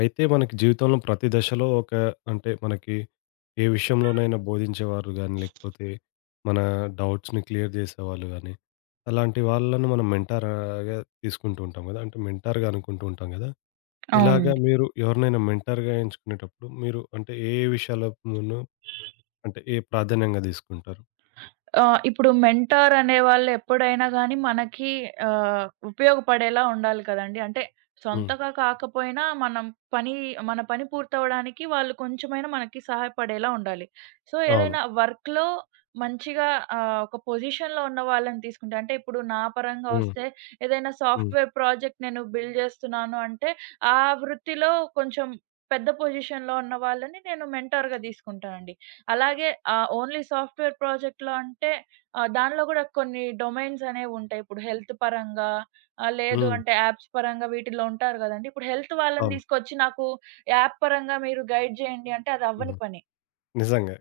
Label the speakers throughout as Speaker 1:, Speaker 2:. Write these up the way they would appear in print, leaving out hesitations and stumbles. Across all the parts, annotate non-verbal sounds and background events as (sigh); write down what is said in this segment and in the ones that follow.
Speaker 1: అయితే మనకి జీవితంలో ప్రతి దశలో ఒక అంటే మనకి ఏ విషయంలోనైనా బోధించేవారు గానీ, లేకపోతే మన డౌట్స్‌ని క్లియర్ జేసేవాళ్ళు గానీ, అలాంటి వాళ్ళను మనం మెంటార్‌గా తీసుకుంటూ ఉంటాం గదా! అంటే మెంటార్‌గా అనుకుంటూ ఉంటాం గదా! ఇలాగా
Speaker 2: అవునండి.
Speaker 1: మీరు ఎవరినైనా మెంటార్‌గా ఎంచుకునేటప్పుడు మీరు అంటే ఏ ఏ విషయాలను అంటే ఏ ప్రాధాన్యంగా దీసుకుంటారు?
Speaker 2: ఇప్పుడు మెంటార్ అనేవాళ్ళు ఎప్పుడైనా గాని మనకి ఉపయోగపడేలా ఉండాలి కదండీ. అంటే
Speaker 1: హ్మ్.
Speaker 2: సొంతగా కాకపోయినా మనం పని మన పని పూర్తవ్వడానికి వాళ్ళు కొంచెమైనా మనకి సహాయపడేలా ఉండాలి. సో,
Speaker 1: అవును.
Speaker 2: ఏదైనా వర్క్‌లో మంచిగా ఒక పొజిషన్‌లో ఉన్న వాళ్ళని తీసుకుంటే అంటే ఇప్పుడు నా పరంగా
Speaker 1: హ్మ్.
Speaker 2: వస్తే ఏదైనా
Speaker 1: హ్మ్.
Speaker 2: సాఫ్ట్‌వేర్ ప్రాజెక్ట్ నేను బిల్డ్ చేస్తున్నాను అంటే, ఆ వృత్తిలో కొంచెం పెద్ద పొజిషన్‌లో ఉన్న వాళ్ళని నేను మెంటార్‌గా తీసుకుంటానండి. అలాగే ఓన్లీ సాఫ్ట్‌వేర్ ప్రాజెక్ట్‌లో అంటే దానిలో గూడా కొన్ని డొమైన్స్ అనేవుంటాయి. ఇప్పుడు హెల్త్ పరంగా లేదు
Speaker 1: హ్మ్.
Speaker 2: అంటే యాప్స్ పరంగా వీటిలో ఉంటారు గదండీ. ఇప్పుడు హెల్త్ వాళ్ళని
Speaker 1: అవును.
Speaker 2: తీసుకొచ్చి నాకు యాప్ పరంగా మీరు గైడ్ జేయండి అంటే అది అవ్వని
Speaker 1: హ్మ్.
Speaker 2: పని.
Speaker 1: నిజంగా.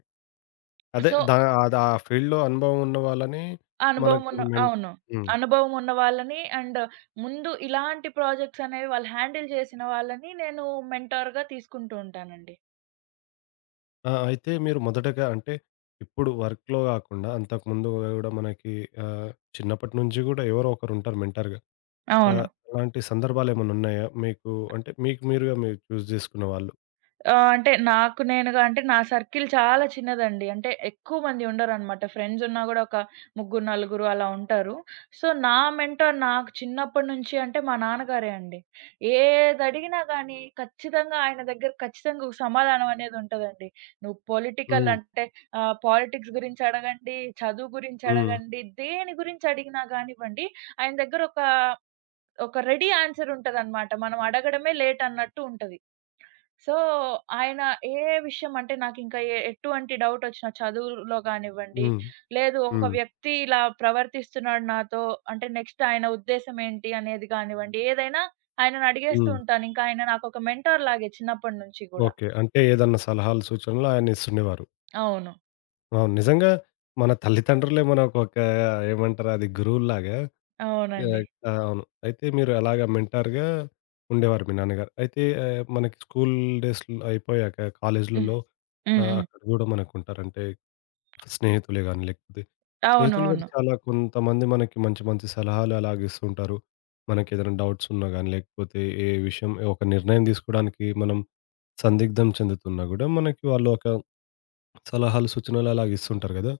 Speaker 1: అదే
Speaker 2: సో,
Speaker 1: దా అది ఆ ఫీల్డ్‌లో అనుభవం ఉన్న వాళ్ళని
Speaker 2: అనుభవం
Speaker 1: మనకు
Speaker 2: ఉన్న
Speaker 1: మెన్
Speaker 2: అవును.
Speaker 1: హ్మ్.
Speaker 2: అనుభవం ఉన్న వాళ్ళని అండ్ ముందు ఇలాంటి ప్రాజెక్ట్స్ అనేవి వాళ్ళు హ్యాండిల్ చేసిన వాళ్ళని నేను మెంటార్‌గా తీసుకుంటూ ఉంటానండి.
Speaker 1: ఆ! అయితే మీరు మొదటగా అంటే, ఇప్పుడు వర్క్‌లో గాకుండా అంతకుముందు గూడా మనకి ఆహ్, చిన్నప్పటి నుంచి గూడా ఎవరో ఒకరుంటారు మెంటార్‌గా.
Speaker 2: అవును.
Speaker 1: అలాంటి సందర్భాలేమన్నున్నాయా? మీకు అంటే మీకు మీరుగా మీరు చూజ్ జేసుకున్న వాళ్ళు.
Speaker 2: ఆ! అంటే నాకు నేనుగా అంటే నా సర్కిల్ చాలా చిన్నదండి. అంటే ఎక్కువ మంది ఉండరనమాట. ఫ్రెండ్స్ ఉన్నా గూడా ఒక ముగ్గురు, నలుగురు అలా ఉంటారు. సో, నా మెంటార్ నాకు చిన్నప్పటి నుంచి అంటే మా నాన్నగారే అండి. ఏదడిగినా గానీ ఖచ్చితంగా ఆయన దగ్గర ఖచ్చితంగా ఒక సమాధానం అనేదుంటదండి. నువ్వు పొలిటికల్
Speaker 1: హ్మ్.
Speaker 2: అంటే పాలిటిక్స్ గురించి అడగండి, చదువు గురించి
Speaker 1: హ్మ్.
Speaker 2: అడగండి, దేని గురించి అడిగినా గానివ్వండి ఆయన దగ్గర ఒక రెడీ ఆన్సర్ ఉంటదనమాట. మనం అడగడమే లేట్ అన్నట్టు ఉంటది. సో, ఆయన ఏ విషయం అంటే నాకింకా ఎటువంటి డౌటొచ్చినా చదువులో కానివ్వండి,
Speaker 1: హ్మ్.
Speaker 2: లేదు ఒక
Speaker 1: హ్మ్.
Speaker 2: వ్యక్తి ఇలా ప్రవర్తిస్తున్నాడు నాతో అంటే నెక్స్ట్ ఆయన ఉద్దేశ్యం ఏంటి అనేది కానివ్వండి, ఏదైనా ఆయనను అడిగేస్తూ
Speaker 1: హ్మ్.
Speaker 2: ఉంటాను. ఇంకా ఆయన నాకొక మెంటార్ లాగే చిన్నప్పటి నుంచి గూడా.
Speaker 1: ఓకే. అంటే ఏదన్నా సలహాలు, సూచనలు ఆయనిస్తుండేవారు.
Speaker 2: అవును.
Speaker 1: అవును. నిజంగా మన తల్లిదండ్రులే మనకొక ఏమంటారు అది గురువుల్లాగా
Speaker 2: అవునండి.
Speaker 1: యాహ్! ఆ! అవును. అయితే మీరు అలాగా మెంటార్‌గా ఉండేవారు మీ నాన్నగారు. అయితే మనకి స్కూల్ డేస్ అయిపోయాక
Speaker 2: హ్మ్.
Speaker 1: కాలేజీలలో
Speaker 2: హ్మ్. హ్మ్.
Speaker 1: అక్కడ గూడా మనకుంటారు. అంటే స్నేహితులే గాని లేకపోతే
Speaker 2: అవును.
Speaker 1: స్నేహితులు గూడా
Speaker 2: అవును.
Speaker 1: చాలా కొంతమంది మనకి మంచి మంచి సలహాలు అలాగ ఇస్తూ ఉంటారు. మనకేదైనా డౌట్స్ ఉన్నా గాని లేకపోతే ఏ విషయం ఒక నిర్ణయం తీసుకోవడానికి మనం సందిగ్ధం చెందుతున్నా గూడా మనకి వాళ్ళు ఒక సలహాలు, సూచనలు అలాగ ఇస్తుంటారు గదా!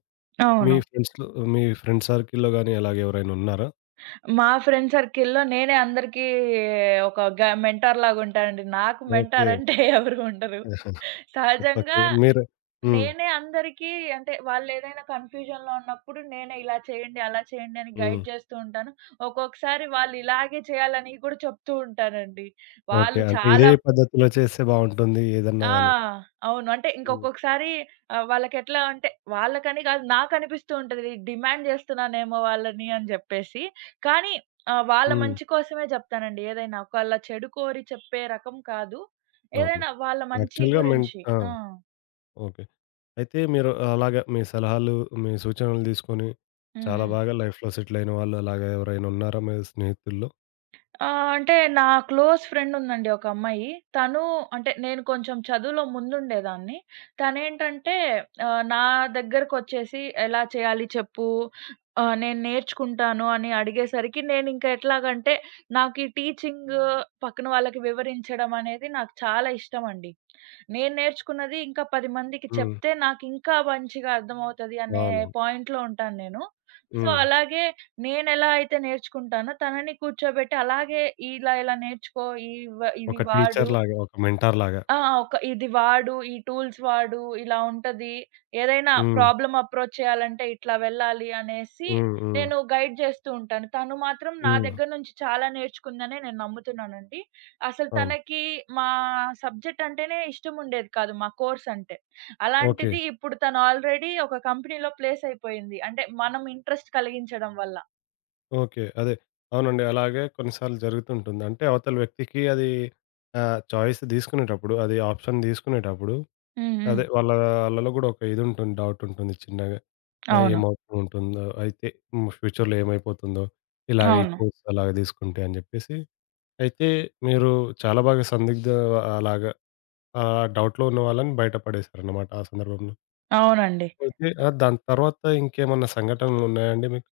Speaker 1: మీ
Speaker 2: అవును.
Speaker 1: ఫ్రెండ్స్‌లో మీ ఫ్రెండ్ సర్కిల్‌లో గాని అలాగ ఎవరైనా ఉన్నారా?
Speaker 2: మా ఫ్రెండ్ సర్కిల్‌లో నేనే అందరికీ ఒక మెంటార్ లాగా ఉంటానండి. నాకు
Speaker 1: ఓకే.
Speaker 2: మెంటార్ అంటే (laughs) ఎవరు ఉండరు. సహజంగా
Speaker 1: ఓకే. మీరు హ్మ్.
Speaker 2: నేనే అందరికీ అంటే వాళ్ళేదైనా కన్‌ఫ్యూజన్‌లో ఉన్నప్పుడు నేనే ఇలా చేయండి, అలా చేయండి అని
Speaker 1: హ్మ్.
Speaker 2: గైడ్ చేస్తూ ఉంటాను. ఒక్కొక్కసారి వాళ్ళు ఇలాగే చేయాలని కూడా చెప్తూ ఉంటానండి.
Speaker 1: ఓకే.
Speaker 2: వాళ్ళు
Speaker 1: అంటే ఇదే
Speaker 2: చాలా
Speaker 1: పద్ధతిలో చేస్తే బావుంటుంది ఏదన్నా
Speaker 2: ఆ!
Speaker 1: గాని.
Speaker 2: అవును. అంటే
Speaker 1: హ్మ్.
Speaker 2: ఇంకొక్కొక్కసారి వాళ్ళకెట్లా అంటే వాళ్ళకని కాదు నాకనిపిస్తూ ఉంటది. డిమాండ్ చేస్తున్నానేమో వాళ్ళని అని చెప్పేసి. కానీ వాళ్ళ
Speaker 1: హ్మ్.
Speaker 2: మంచి కోసమే చెప్తానండి ఏదైనా. ఒకళ్ళ చెడు కోరి చెప్పే రకం కాదు.
Speaker 1: అవును.
Speaker 2: ఏదైనా వాళ్ళ మంచి
Speaker 1: యాక్చువల్‌గా మెన్
Speaker 2: గురించి.
Speaker 1: ఆ!
Speaker 2: ఆ!
Speaker 1: ఓకే. అయితే మీరు అలాగా మీ సలహాలు, మీ సూచనలు తీసుకొని
Speaker 2: హ్మ్.
Speaker 1: చాలా
Speaker 2: హ్మ్.
Speaker 1: బాగా లైఫ్‌లో సెటిల్ అయిన వాళ్ళు అలాగా ఎవరైనా ఉన్నారా మీ స్నేహితుల్లో?
Speaker 2: ఆ! అంటే నా క్లోజ్ ఫ్రెండ్ ఉందండి ఒక అమ్మాయి. తను అంటే నేను కొంచెం చదువులో ముందుండేదాన్ని. తనేంటంటే నా దగ్గరకొచ్చేసి ఎలా చేయాలి చెప్పు? నేను నేర్చుకుంటాను అని అడిగేసరికి నేనింక ఎట్లాగంటే నాకు ఈ టీచింగ్ పక్కన వాళ్ళకి వివరించడం అనేది నాకు చాలా ఇష్టమండి. నేను నేర్చుకున్నది ఇంకా 10 మందికి
Speaker 1: హ్మ్.
Speaker 2: చెప్తే నాకింకా మంచిగా అర్థమవుతది అనే
Speaker 1: అవును.
Speaker 2: పాయింట్‌లో ఉంటాను నేను. సో
Speaker 1: హ్మ్.
Speaker 2: అలాగే నేనెలా అయితే నేర్చుకుంటానో తనని కూర్చోబెట్టి అలాగే ఇలా ఇలా నేర్చుకో ఈ ఇవి
Speaker 1: ఒక
Speaker 2: వాడు.
Speaker 1: టీచర్‌లాగా, ఒక మెంటార్‌లాగా.
Speaker 2: ఆ! ఒక ఇది వాడు, ఈ టూల్స్ వాడు, ఇలా ఉంటది. ఏదైనా
Speaker 1: హ్మ్.
Speaker 2: ప్రాబ్లమ్ అప్రోచ్ చేయాలంటే ఇట్లా వెళ్ళాలి అనేసి
Speaker 1: హ్మ్. హ్మ్.
Speaker 2: నేను గైడ్ చేస్తూ ఉంటాను. తను మాత్రం నా
Speaker 1: హ్మ్.
Speaker 2: దగ్గర నుంచి చాలా నేర్చుకుందనే నేను నమ్ముతున్నానండి. అసలు
Speaker 1: అవును.
Speaker 2: తనకి మా సబ్జెక్ట్ అంటేనే ఇష్టం ఉండేది కాదు. మా కోర్స్ అంటే.
Speaker 1: ఓకే.
Speaker 2: అలాంటిది ఇప్పుడు తను ఆల్రెడీ ఒక కంపెనీలో ప్లేస్ అయిపోయింది. అంటే మనం ఇంట్రెస్ట్ కలిగించడం వల్ల.
Speaker 1: ఓకే. అదే. అవునండి. అలాగే కొన్నిసార్లు జరుగుతుంటుంది. అంటే అవతల వ్యక్తికి అది చాయిస్ తీసుకునేటప్పుడు, అది ఆప్షన్ తీసుకునేటప్పుడు
Speaker 2: హ్మ్. హ్మ్.
Speaker 1: అదే వాళ్ళ ఆళ్ళలో గూడా ఒక ఇదుంటుంది. డౌటుంటుంది చిన్నగా.
Speaker 2: అవును.
Speaker 1: ఏమవుతూ ఉంటుందో, అయితే హ్మ్. ఫ్యూచర్‌లో ఏమైపోతుందో, ఇలాగ ఈ
Speaker 2: అవును.
Speaker 1: కోర్స్ అలాగ తీసుకుంటే అని జెప్పేసి. అయితే మీరు చాలా బాగా సందిగ్ధ అలాగా ఆ డౌట్‌లో ఉన్న వాళ్ళని బయట పడేశారన్నమాట ఆ సందర్భంలో.
Speaker 2: అవునండి.
Speaker 1: అయితే దాని తర్వాత ఇంకేమన్నా సంఘటనలున్నాయా అండి మీకు?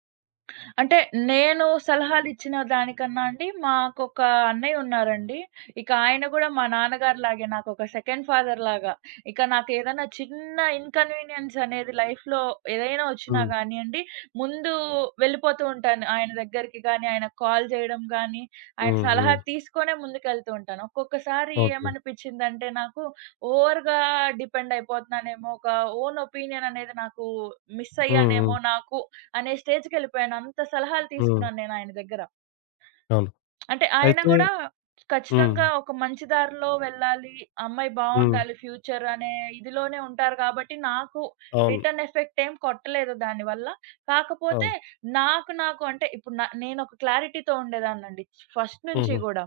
Speaker 2: అంటే నేను సలహాలిచ్చిన దానికన్నా అండి, మాకొక అన్నయ్య ఉన్నారండి. ఇక ఆయన గూడా మా నాన్నగారిలాగే నాకొక సెకండ్ ఫాదర్‌లాగా. ఇక నాకేదైనా చిన్న ఇన్‌కన్వీనియన్స్ అనేది లైఫ్‌లో ఏదైనా వచ్చినా
Speaker 1: హ్మ్.
Speaker 2: గానియండి, ముందు వెళ్ళిపోతూ ఉంటాను ఆయన దగ్గరికి గానీ, ఆయనకు కాల్ జేయడం గానీ, ఆయన
Speaker 1: హ్మ్.
Speaker 2: సలహా
Speaker 1: హ్మ్.
Speaker 2: తీసుకొనే ముందుకెళ్తూ ఉంటాను. ఒక్కొక్కసారి
Speaker 1: ఓకే.
Speaker 2: ఏమనిపిచ్చిందంటే నాకు, ఓవర్‌గా డిపెండ్ అయిపోతున్నానేమో, ఒక ఓన్ ఒపీనియన్ అనేది నాకు మిస్
Speaker 1: హ్మ్.
Speaker 2: అయ్యానేమో
Speaker 1: హ్మ్.
Speaker 2: నాకు అనే స్టేజ్‌కెళ్ళిపోయాను. అంత సలహాలు
Speaker 1: హ్మ్.
Speaker 2: తీసుకున్నాను నేను ఆయన దగ్గర.
Speaker 1: అవును.
Speaker 2: అంటే ఆయన
Speaker 1: అయితే
Speaker 2: గూడా
Speaker 1: హ్మ్.
Speaker 2: ఖచ్చితంగా ఒక మంచి దారిలో వెళ్ళాలి. అమ్మాయి
Speaker 1: హ్మ్.
Speaker 2: బావుండాలి ఫ్యూచర్ అనే ఇదిలోనే ఉంటారు గాబట్టి, నాకు
Speaker 1: అవును.
Speaker 2: రిటర్న్ ఎఫెక్ట్ ఏం కొట్టలేదు దానివల్ల. కాకపోతే
Speaker 1: అవును.
Speaker 2: నాకు అంటే ఇప్పుడు నేనొక క్లారిటీతో ఉండేదాన్నండి ఫస్ట్ నుంచి
Speaker 1: హుహు.
Speaker 2: గూడా.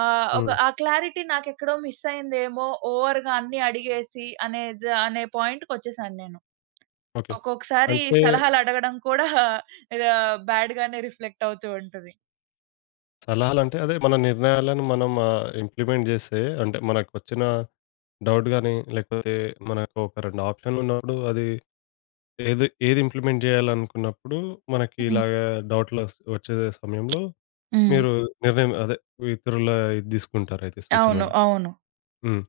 Speaker 2: ఒక
Speaker 1: హ్మ్.
Speaker 2: ఆ క్లారిటీ నాకెక్కడో మిస్ అయిందేమో ఓవర్‌గా అన్నీ అడిగేసి అనేది అనే పాయింట్‌కొచ్చేసాను నేను.
Speaker 1: ఓకే.
Speaker 2: ఒక్కొక్కసారి
Speaker 1: అంటే
Speaker 2: సలహాలడగడం కూడా బ్యాడ్‌గానే రిఫ్లెక్ట్ అవుతూ ఉంటది.
Speaker 1: సలహాలంటే అదే మన నిర్ణయాలను మనం ఇంప్లిమెంట్ జేస్తే అంటే మనకొచ్చిన డౌట్ గాని, లేకపోతే మనకు ఒక 2 ఆప్షన్లున్నప్పుడు అది ఏది ఏది ఇంప్లిమెంట్ జేయాలనుకున్నప్పుడు మనకి
Speaker 2: హ్మ్.
Speaker 1: ఇలాగ డౌట్‌లొస్ వచ్చే సమయంలో
Speaker 2: హ్మ్.
Speaker 1: మీరు నిర్ణయం అదే ఇతరుల ఇది తీసుకుంటారయితే
Speaker 2: అవును.
Speaker 1: సూచనలు.
Speaker 2: అవును.
Speaker 1: హ్మ్.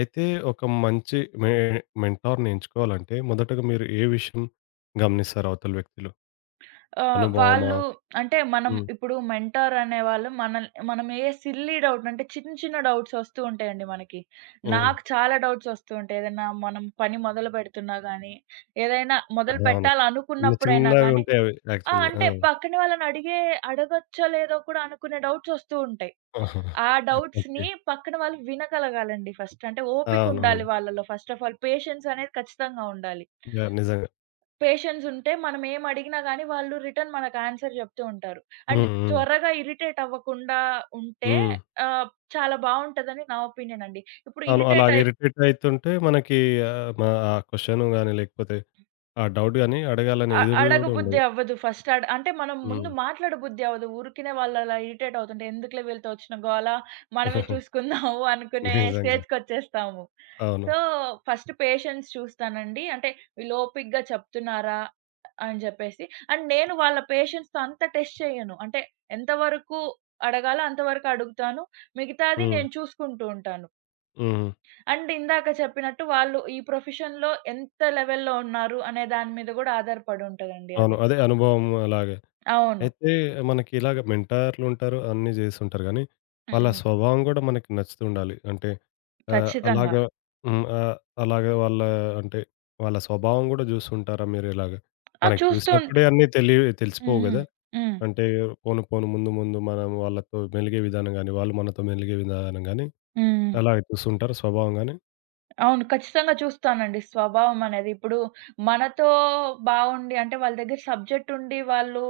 Speaker 1: అయితే ఒక మంచి మెంటార్‌ని ఎంచుకోవాలంటే మొదటగా మీరు ఏ విషయం గమనిస్తారు అవతల వ్యక్తిలో?
Speaker 2: ఆహ్,
Speaker 1: అనుభవమా?
Speaker 2: వాళ్ళు అంటే మనం
Speaker 1: హ్మ్.
Speaker 2: ఇప్పుడు మెంటార్ అనేవాళ్ళు మనం ఏ సిల్లీ డౌట్ అంటే చిన్న చిన్న డౌట్స్ వస్తూ ఉంటాయండి మనకి.
Speaker 1: హ్మ్.
Speaker 2: నాకు చాలా డౌట్స్ వస్తూ ఉంటాయి. ఏదైనా మనం పని మొదలుపెడుతున్నా గానీ, ఏదైనా మొదలు
Speaker 1: అవును. చిన్న
Speaker 2: పెట్టాలనుకున్నప్పుడైనా
Speaker 1: చిన్నవి
Speaker 2: గానీ,
Speaker 1: ఉంటాయి అవి
Speaker 2: ఆ!
Speaker 1: యాక్చువల్‌గా. ఆ!
Speaker 2: అంటే పక్కన వాళ్ళని అడగొచ్చో లేదో కూడా అనుకునే డౌట్స్ వస్తూ ఉంటాయి. ఆ
Speaker 1: (laughs) ఆహా! ఓకే.
Speaker 2: డౌట్స్‌ని పక్కన వాళ్ళు వినగలగాలండి ఫస్ట్. అంటే
Speaker 1: అవునవును.
Speaker 2: ఓపికుండాలి వాళ్ళలో ఫస్ట్ ఆఫ్ ఆల్. పేషెన్స్ అనేది ఖచ్చితంగా ఉండాలి.
Speaker 1: యాహ్! నిజంగా.
Speaker 2: పేషెన్స్ ఉంటే మనం ఏం అడిగినా గాని వాళ్ళు రిటర్న్ మనకు ఆన్సర్ చెప్తూ ఉంటారు. అండ్
Speaker 1: హ్మ్. హ్మ్.
Speaker 2: త్వరగా ఇరిటేట్ అవ్వకుండా ఉంటే
Speaker 1: హ్మ్.
Speaker 2: ఆహ్, చాలా బావుంటదని నా ఒపీనియన్ అండి. ఇప్పుడు
Speaker 1: అవును.
Speaker 2: ఇరిటేట్
Speaker 1: అలాగే ఇరిటేట్ అయితుంటే మనకి ఆహ్, మ ఆ క్వెషన్ గాని లేకపోతే ఆ డౌట్ గాని అడగాలని ఎదురు గూడా
Speaker 2: అడగబుద్ధి
Speaker 1: ఉండదు.
Speaker 2: అవ్వదు. ఫస్ట్ అంటే మనం ముందు
Speaker 1: హ్మ్.
Speaker 2: మాట్లాడబుద్ధి అవ్వదు. ఊరికినే వాళ్ళు అలా ఇరిటేట్ అవుతుంటే, ఎందుకులే వీళ్ళతో వచ్చిన గోల, మనమే
Speaker 1: (laughs)
Speaker 2: చూసుకుందాము (laughs) అనుకునే
Speaker 1: నిజంగా.
Speaker 2: స్టేజ్‌కొచ్చేస్తాము.
Speaker 1: అవును.
Speaker 2: సో, ఫస్ట్ పేషెన్స్ చూస్తానండి. అంటే వీళ్ళు ఓపికగా చెప్తున్నారా? అని చెప్పేసి. అండ్ నేను వాళ్ళ పేషెన్స్‌తో అంత టెస్ట్ చేయను. అంటే ఎంతవరకు అడగాలో అంతవరకు అడుగుతాను. మిగతాది
Speaker 1: హ్మ్.
Speaker 2: నేను చూసుకుంటూ ఉంటాను.
Speaker 1: హ్మ్.
Speaker 2: అండ్ ఇందాక చెప్పినట్టు వాళ్ళు ఈ ప్రొఫెషన్‌లో ఎంత లెవెల్‌లో ఉన్నారు అనే దాని మీద గూడా ఆధారపడి ఉంటదండి
Speaker 1: అవును.
Speaker 2: అది.
Speaker 1: అదే అనుభవం అలాగే.
Speaker 2: అవును.
Speaker 1: అయితే మనకి ఇలాగ మెంటార్లుంటారు. అన్నీ జేస్తుంటారు గానీ,
Speaker 2: హ్మ్.
Speaker 1: వాళ్ళ
Speaker 2: హ్మ్.
Speaker 1: స్వభావం గూడా మనకి నచ్చుతుండాలి. అంటే
Speaker 2: ఖచ్చితంగా.
Speaker 1: అలాగా హ్మ్. అలాగా వాళ్ళ అంటే వాళ్ళ స్వభావం గూడా జూస్తుంటారా మీరిలాగ?
Speaker 2: ఆ!
Speaker 1: మనకి
Speaker 2: చూస్తూ ఉంటా.
Speaker 1: చూసినప్పుడే అన్నీ తెలి
Speaker 2: హ్మ్.
Speaker 1: తెలిసిపోవు
Speaker 2: హ్మ్.
Speaker 1: గదా!
Speaker 2: హ్మ్.
Speaker 1: అంటే పోను పోను ముందు ముందు మనం వాళ్ళతో మెలిగే విధానం గానీ, వాళ్ళు మనతో మెలిగే విధానం గానీ,
Speaker 2: హ్మ్.
Speaker 1: అలాగే చూస్తుంటారా స్వభావం గానీ?
Speaker 2: అవును. ఖచ్చితంగా చూస్తానండి. స్వభావం అనేది. ఇప్పుడు మనతో బావుండి అంటే వాళ్ళ దగ్గర సబ్జెక్ట్ ఉండి వాళ్ళు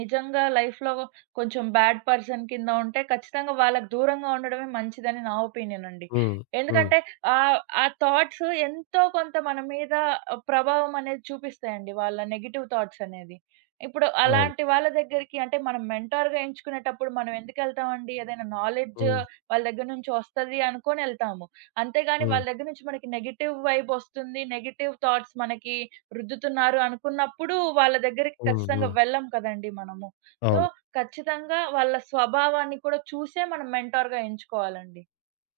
Speaker 2: నిజంగా లైఫ్‌లో కొంచెం బ్యాడ్ పర్సన్ కింద ఉంటే ఖచ్చితంగా వాళ్ళకి దూరంగా ఉండడమే మంచిదని నా ఒపీనియన్ అండి.
Speaker 1: హ్మ్. హ్మ్.
Speaker 2: ఎందుకంటే ఆ థాట్స్ ఎంతో కొంత మన మీద ప్రభావం అనేది చూపిస్తాయండి. వాళ్ళ నెగెటివ్ థాట్స్ అనేది. ఇప్పుడు
Speaker 1: అవును.
Speaker 2: అలాంటి వాళ్ళ దగ్గరికి అంటే మనం మెంటార్‌గా ఎంచుకునేటప్పుడు మనం ఎందుకెళ్తామండి? ఏదైనా నాలెడ్జ్
Speaker 1: హ్మ్.
Speaker 2: వాళ్ళ దగ్గర నుంచి వస్తది అనుకోని ఎళ్తాము. అంతేగాని
Speaker 1: హ్మ్.
Speaker 2: వాళ్ళ దగ్గర నుంచి మనకి నెగెటివ్ వైబ్ వస్తుంది. నెగెటివ్ థాట్స్ మనకి రుద్దుతున్నారు అనుకున్నప్పుడు వాళ్ళ దగ్గరికి
Speaker 1: హ్మ్.
Speaker 2: ఖచ్చితంగా
Speaker 1: హ్మ్.
Speaker 2: వెళ్ళం కదండీ మనము. సో,
Speaker 1: అవును.
Speaker 2: ఖచ్చితంగా వాళ్ళ స్వభావాన్ని కూడా చూసే మనం మెంటార్‌గా ఎంచుకోవాలండి.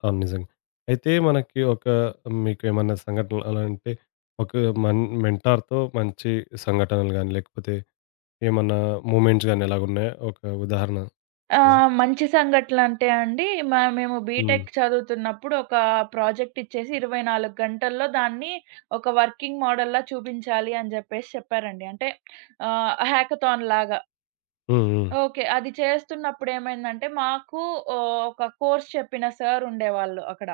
Speaker 1: అవును. నిజంగా. అయితే మనకి ఒక మీకేమన్నా సంఘటనలు అలా అంటే ఒక మెంటార్‌తో మంచి సంఘటనలు గాని, లేకపోతే ఏమన్నా మూమెంట్స్ గాని అలాగున్నాయా? ఒక ఉదాహరణలా?
Speaker 2: మంచి సంఘటనలంటే అండి మేము
Speaker 1: హ్మ్.
Speaker 2: బీటెక్ చదువుతున్నప్పుడు ఒక ప్రాజెక్ట్ ఇచ్చేసి 24 గంటల్లో దాన్ని ఒక వర్కింగ్ మోడల్‌లా చూపించాలి అని జెప్పేసి చెప్పారండి. అంటే హ్యాకథాన్‌లాగా.
Speaker 1: హ్మ్. హ్మ్.
Speaker 2: ఓకే. అది చేస్తున్నప్పుడేమైందంటే, మాకు ఓహ్, ఒక కోర్స్ చెప్పిన సార్ ఉండేవాళ్ళు అక్కడ.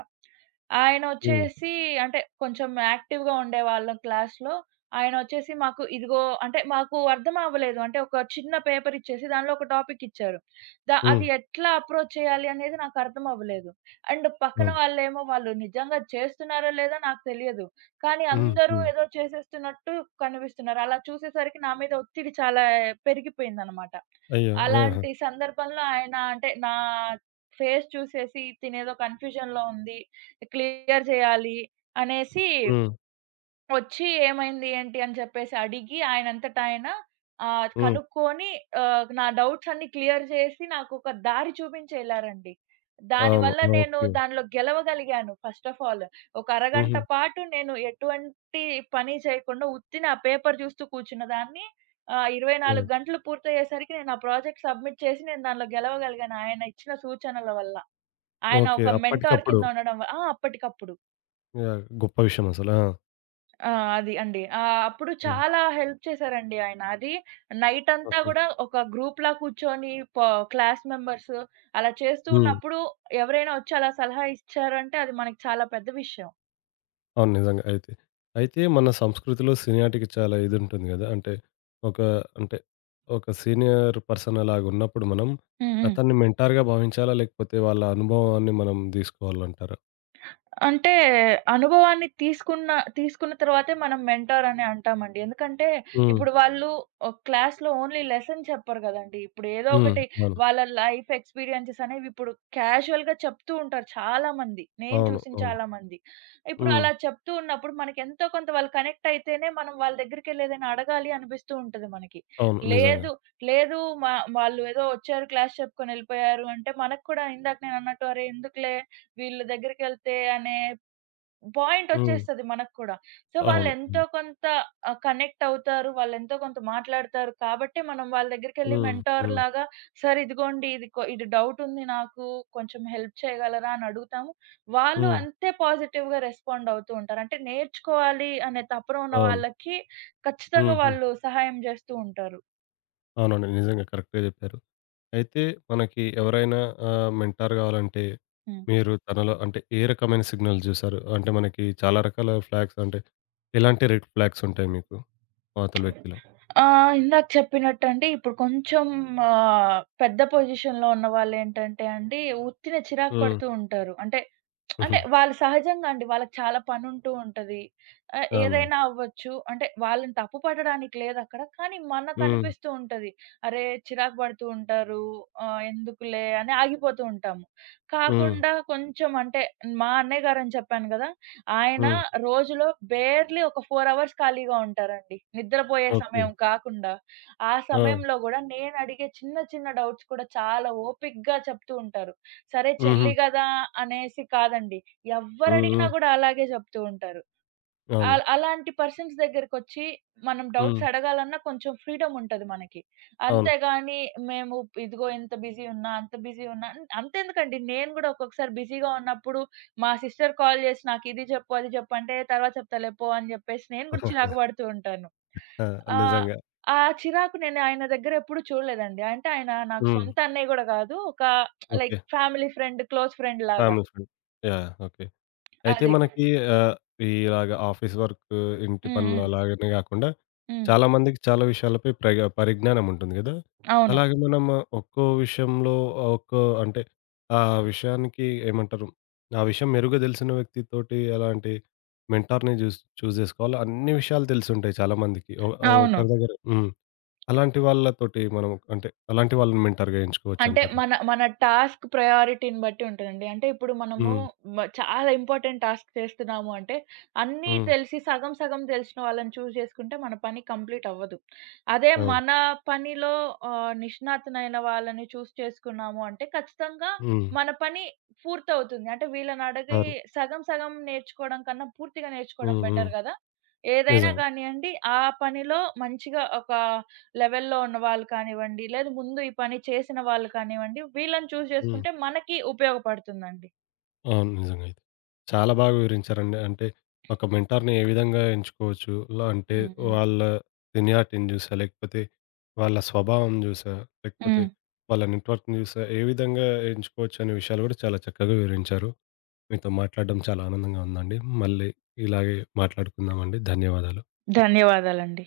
Speaker 1: హ్మ్.
Speaker 2: ఆయనొచ్చేసి అంటే కొంచెం యాక్టివ్‌గా ఉండేవాళ్ళం క్లాస్‌లో. ఆయనొచ్చేసి మాకు ఇదిగో అంటే మాకు అర్థం అవ్వలేదు. అంటే ఒక చిన్న పేపర్ ఇచ్చేసి దానిలో ఒక టాపిక్ ఇచ్చారు.
Speaker 1: హ్మ్.
Speaker 2: అది ఎట్లా అప్రోచ్ చేయాలి అనేది నాకు అర్థం అవ్వలేదు. అండ్ పక్కన
Speaker 1: అవును.
Speaker 2: వాళ్ళేమో వాళ్ళు నిజంగా చేస్తున్నారో లేదో నాకు తెలియదు. కానీ
Speaker 1: హ్మ్.
Speaker 2: అందరూ
Speaker 1: హ్మ్.
Speaker 2: ఏదో చేసేస్తున్నట్టు కనిపిస్తున్నారు. అలా చూసేసరికి నా మీద ఒత్తిడి చాలా పెరిగిపోయిందనమాట.
Speaker 1: అయ్యో! ఆహా!
Speaker 2: అలాంటి సందర్భంలో ఆయన అంటే నా ఫేస్ చూసేసి, "తినేదో కన్‌ఫ్యూజన్‌లో ఉంది. క్లియర్ చేయాలి" అనేసి
Speaker 1: హ్మ్.
Speaker 2: వచ్చి ఏమైంది? ఏంటి? అని చెప్పేసి అడిగి ఆయనంతట ఆయన
Speaker 1: హ్మ్.
Speaker 2: కనుక్కొని నా డౌట్స్ అన్నీ క్లియర్ చేసి నాకొక దారి చూపించి ఎళ్లారండి.
Speaker 1: అవును.
Speaker 2: దానివల్ల నేను
Speaker 1: ఓకే.
Speaker 2: దానిలో గెలవగలిగాను ఫస్ట్ ఆఫ్ ఆల్. ఒక అరగంట
Speaker 1: హుహు.
Speaker 2: పాటు నేను ఎటువంటి పని చేయకుండా ఉత్తినే ఆ పేపర్ చూస్తూ కూర్చున్నదాన్ని 24
Speaker 1: ఓహ్!
Speaker 2: గంటలు పూర్తయ్యేసరికి నేను ఆ ప్రాజెక్ట్ సబ్మిట్ చేసి నేను దానిలో గెలవగలిగాను. ఆయన ఇచ్చిన సూచనల వల్ల. ఆయన
Speaker 1: ఓకే.
Speaker 2: ఒక మెంటార్
Speaker 1: అప్పటికప్పుడు
Speaker 2: కింద ఉండడం ఆ! అప్పటికప్పుడు.
Speaker 1: యాహ్! గొప్ప విషయం అసలు. ఆ!
Speaker 2: ఆ! అది అండి. అప్పుడు
Speaker 1: హ్మ్.
Speaker 2: చాలా హెల్ప్ చేశారండి ఆయన. అది నైటంతా
Speaker 1: ఓకే.
Speaker 2: గూడా ఒక గ్రూప్‌లా కూర్చొని ప క్లాస్ మెంబర్స్ అలా చేస్తూ
Speaker 1: హ్మ్.
Speaker 2: ఉన్నప్పుడు ఎవరైనా వచ్చి అలా సలహా ఇచ్చారంటే అది మనకి చాలా పెద్ద విషయం.
Speaker 1: అవును. నిజంగా అయితే. అయితే మన సంస్కృతిలో సీనియారిటీకి చాలా ఇదుంటుంది గదా! అంటే ఒక అంటే ఒక సీనియర్ పర్సన్ అలాగున్నప్పుడు మనం
Speaker 2: హ్మ్. హ్మ్.
Speaker 1: అతన్ని మెంటార్‌గా భావించాలా? లేకపోతే వాళ్ళ అనుభవాన్ని మనం దీసుకోవాలంటారా?
Speaker 2: అంటే అనుభవాన్ని తీసుకున్న తీసుకున్న తర్వాతే మనం మెంటార్ అని అంటామండి. ఎందుకంటే
Speaker 1: హ్మ్.
Speaker 2: ఇప్పుడు వాళ్ళు క్లాస్‌లో ఓన్లీ లెసన్ చెప్పరు గదండీ. ఇప్పుడు ఏదో
Speaker 1: హ్మ్.
Speaker 2: ఒకటి
Speaker 1: అవును.
Speaker 2: వాళ్ళ లైఫ్ ఎక్స్‌పీరియన్సెస్ అనేవి ఇప్పుడు క్యాజువల్‌గా చెప్తూ ఉంటారు చాలామంది. నేను
Speaker 1: అవును.
Speaker 2: చూసిన
Speaker 1: అవును.
Speaker 2: చాలామంది. ఇప్పుడు
Speaker 1: హ్మ్.
Speaker 2: అలా చెప్తూ ఉన్నప్పుడు మనకి ఎంతో కొంత వాళ్ళు కనెక్ట్ అయితేనే మనం వాళ్ళ దగ్గరికెళ్ళి ఏదైనా అడగాలి అనిపిస్తూ ఉంటది మనకి.
Speaker 1: అవును. నిజంగా.
Speaker 2: లేదు, లేదు, మా వాళ్ళు ఏదో వచ్చారు క్లాస్ చెప్పుకొని ఎళ్ళిపోయారు అంటే మనకు కూడా ఇందాక నేనన్నట్టు అరే! ఎందుకులే వీళ్ళ దగ్గరికెళ్తే అనే
Speaker 1: హ్మ్.
Speaker 2: పాయింటొచ్చేస్తది మనకు కూడా. సో,
Speaker 1: అవును.
Speaker 2: వాళ్ళెంతో
Speaker 1: హ్మ్.
Speaker 2: కొంత కనెక్టవుతారు. వాళ్ళెంతో కొంత మాట్లాడతారు. కాబట్టే మనం వాళ్ళ దగ్గరికెళ్ళి
Speaker 1: హ్మ్. హ్మ్.
Speaker 2: మెంటార్‌లాగా "సార్ ఇదిగోండి ఇది ఇది డౌటుంది నాకు. కొంచెం హెల్ప్ చేయగలరా?" అని అడుగుతాము. వాళ్ళు
Speaker 1: హ్మ్.
Speaker 2: అంతే పాజిటివ్‌గా రెస్పాండవుతూ ఉంటారు. అంటే నేర్చుకోవాలి అనే తపన ఉన్న
Speaker 1: అవును.
Speaker 2: వాళ్ళకి ఖచ్చితంగా
Speaker 1: హుహు.
Speaker 2: వాళ్ళు సహాయం జేస్తూ ఉంటారు.
Speaker 1: అవునండి. నిజంగా కరెక్ట్‌గా జెప్పారు. అయితే మనకి ఎవరైనా మెంటార్ గావాలంటే,
Speaker 2: హ్మ్.
Speaker 1: మీరు తనలో అంటే ఏ రకమైన సిగ్నల్స్ జూసారు? అంటే మనకి చాలా రకాల ఫ్లాగ్స్ అంటే, ఎలాంటి రెడ్ ఫ్లాగ్స్ ఉంటాయి మీకు అవతల వ్యక్తిలో?
Speaker 2: ఆ! ఇందాక చెప్పినట్టండి ఇప్పుడు కొంచెం పెద్ద పొజిషన్‌లో ఉన్నవాళ్ళేంటంటే అండి, ఉత్తినే చిరాకు
Speaker 1: హ్మ్.
Speaker 2: పడుతూ ఉంటారు. అంటే,
Speaker 1: హుహు.
Speaker 2: అంటే వాళ్ళు సహజంగా అండి. వాళ్ళకి చాలా పనుంటూ ఉంటది.
Speaker 1: అవును.
Speaker 2: ఏదైనా అవ్వచ్చు. అంటే వాళ్ళని తప్పు పట్టడానికి లేదక్కడ. కానీ
Speaker 1: హ్మ్.
Speaker 2: మనకనిపిస్తూ ఉంటది. అరే! చిరాకు పడుతూ ఉంటారు. ఎందుకులే అని ఆగిపోతూ ఉంటాము.
Speaker 1: హ్మ్.
Speaker 2: కాకుండా కొంచెం అంటే మా అన్నయ్య గారని చెప్పాను గదా! ఆయన
Speaker 1: హ్మ్.
Speaker 2: రోజులో బేర్‌లీ ఒక 4 అవర్స్ ఖాళీగా ఉంటారండి. నిద్రపోయే
Speaker 1: ఓకే.
Speaker 2: సమయం కాకుండా. ఆ
Speaker 1: ఆ!
Speaker 2: సమయంలో గూడా నేనడిగే చిన్న చిన్న డౌట్స్ కూడా చాలా ఓపికగా చెప్తూ ఉంటారు. సరే
Speaker 1: హుహు.
Speaker 2: చెల్లి గదా అనేసి కాదండి.
Speaker 1: హ్మ్.
Speaker 2: ఎవ్వరడిగినా
Speaker 1: హ్మ్.
Speaker 2: గూడా అలాగే జెప్తూ ఉంటారు.
Speaker 1: అవును.
Speaker 2: ఆల్ అలాంటి పర్సన్స్ దగ్గరకొచ్చి మనం డౌట్స్
Speaker 1: హ్మ్.
Speaker 2: అడగాలన్నా కొంచెం ఫ్రీడమ్ ఉంటది మనకి.
Speaker 1: అవును.
Speaker 2: అంతేగాని మేము ఇదిగో ఇంత బిజీ ఉన్నా, అంత బిజీ ఉన్నా అంతెందుకండి నేను గూడా ఒక్కొక్కసారి బిజీగా ఉన్నప్పుడు మా సిస్టర్ కాల్ చేసి నాకు ఇది చెప్పు, అది చెప్పు అంటే తర్వాత చెప్తాలే పో అని చెప్పేసి నేను గూడా చిరాకు
Speaker 1: (laughs)
Speaker 2: పడుతూ ఉంటాను.
Speaker 1: ఆ!
Speaker 2: ఆహ్,
Speaker 1: నిజంగా.
Speaker 2: ఆ చిరాకు నేను ఆయన దగ్గర ఎప్పుడు చూడలేదండి. అంటే ఆయన నాకు
Speaker 1: హ్మ్.
Speaker 2: సొంత అన్నయ్య గూడా కాదు. ఒక
Speaker 1: okay.
Speaker 2: Like family friend, close friend లాగా.
Speaker 1: Family friend. యాహ్! ఓకే. అయితే
Speaker 2: అది.
Speaker 1: మనకి ఆహ్, ఇలాగ ఆఫీస్ వర్క్, ఇంటి
Speaker 2: హ్మ్.
Speaker 1: పనులు
Speaker 2: హ్మ్.
Speaker 1: అలాగనే గాకుండా
Speaker 2: హ్మ్.
Speaker 1: చాలా మందికి చాలా విషయాలపై పరిజ్ఞానం ఉంటుంది గదా!
Speaker 2: అవును.
Speaker 1: అలాగే మనం ఒక్కో విషయంలో ఒక్కో అంటే ఆ విషయానికి ఏమంటారు? ఆ విషయం మెరుగ్గా దెలిసిన వ్యక్తితోటి అలాంటి మెంటార్‌ని చూజ్ జేసుకోవాలి. అన్ని విషయాలు తెలిసుంటాయి చాలా మందికి.
Speaker 2: అవును.
Speaker 1: ఒకరి దగ్గర హ్మ్. అలాంటి వాళ్ళతోటి మనం అంటే అలాంటి వాళ్ళని మెంటార్‌గా
Speaker 2: అంటే
Speaker 1: ఎంచుకోవచ్చంటారా?
Speaker 2: మన మన టాస్క్ ప్రయారిటీని బట్టి ఉంటదండి. అంటే ఇప్పుడు మనము
Speaker 1: హ్మ్.
Speaker 2: చాలా ఇంపార్టెంట్ టాస్క్ చేస్తున్నాము అంటే, అన్నీ
Speaker 1: హ్మ్.
Speaker 2: తెలిసి సగం సగం తెలిసిన వాళ్ళని చూజ్ చేసుకుంటే మన పని కంప్లీట్ అవ్వదు. అదే
Speaker 1: అవును.
Speaker 2: మన పనిలో నిష్ణాతునైన వాళ్ళని చూస్ చేసుకున్నాము అంటే ఖచ్చితంగా
Speaker 1: హ్మ్.
Speaker 2: మన పని పూర్తవుతుంది. అంటే వీళ్ళని అడిగి
Speaker 1: అవును.
Speaker 2: సగం సగం నేర్చుకోవడం కన్నా పూర్తిగా నేర్చుకోవడం
Speaker 1: హ్మ్. హ్మ్.
Speaker 2: బెటర్ గదా! ఏదైనా
Speaker 1: నిజంగా.
Speaker 2: గానియండి ఆ పనిలో మంచిగా ఒక లెవెల్‌లో ఉన్న వాళ్ళు కానివ్వండి, లేదు ముందు ఈ పని చేసిన వాళ్ళు కానివ్వండి, వీళ్ళని చూజ్
Speaker 1: హ్మ్.
Speaker 2: చేసుకుంటే మనకి ఉపయోగపడుతుందండి.
Speaker 1: అవును. నిజంగా ఇది. చాలా బాగా వివరించారండి. అంటే ఒక మెంటార్‌ని ఏ విధంగా ఎంచుకోవచ్చు? అంటే
Speaker 2: హ్మ్. హ్మ్.
Speaker 1: వాళ్ళ సీనియారిటీని చూసా, లేకపోతే వాళ్ళ స్వభావం చూసా, లేకపోతే
Speaker 2: హ్మ్.
Speaker 1: వాళ్ళ నెట్వర్క్‌ని చూసా ఏ విధంగా ఎంచుకోవచ్చు అనే విషయాలు కూడా చాలా చక్కగా వివరించారు. మీతో మాట్లాడడం చాలా ఆనందంగా ఉందండి. మళ్ళీ ఇలాగే మాట్లాడుకుందామండి. ధన్యవాదాలు.
Speaker 2: ధన్యవాదాలండి.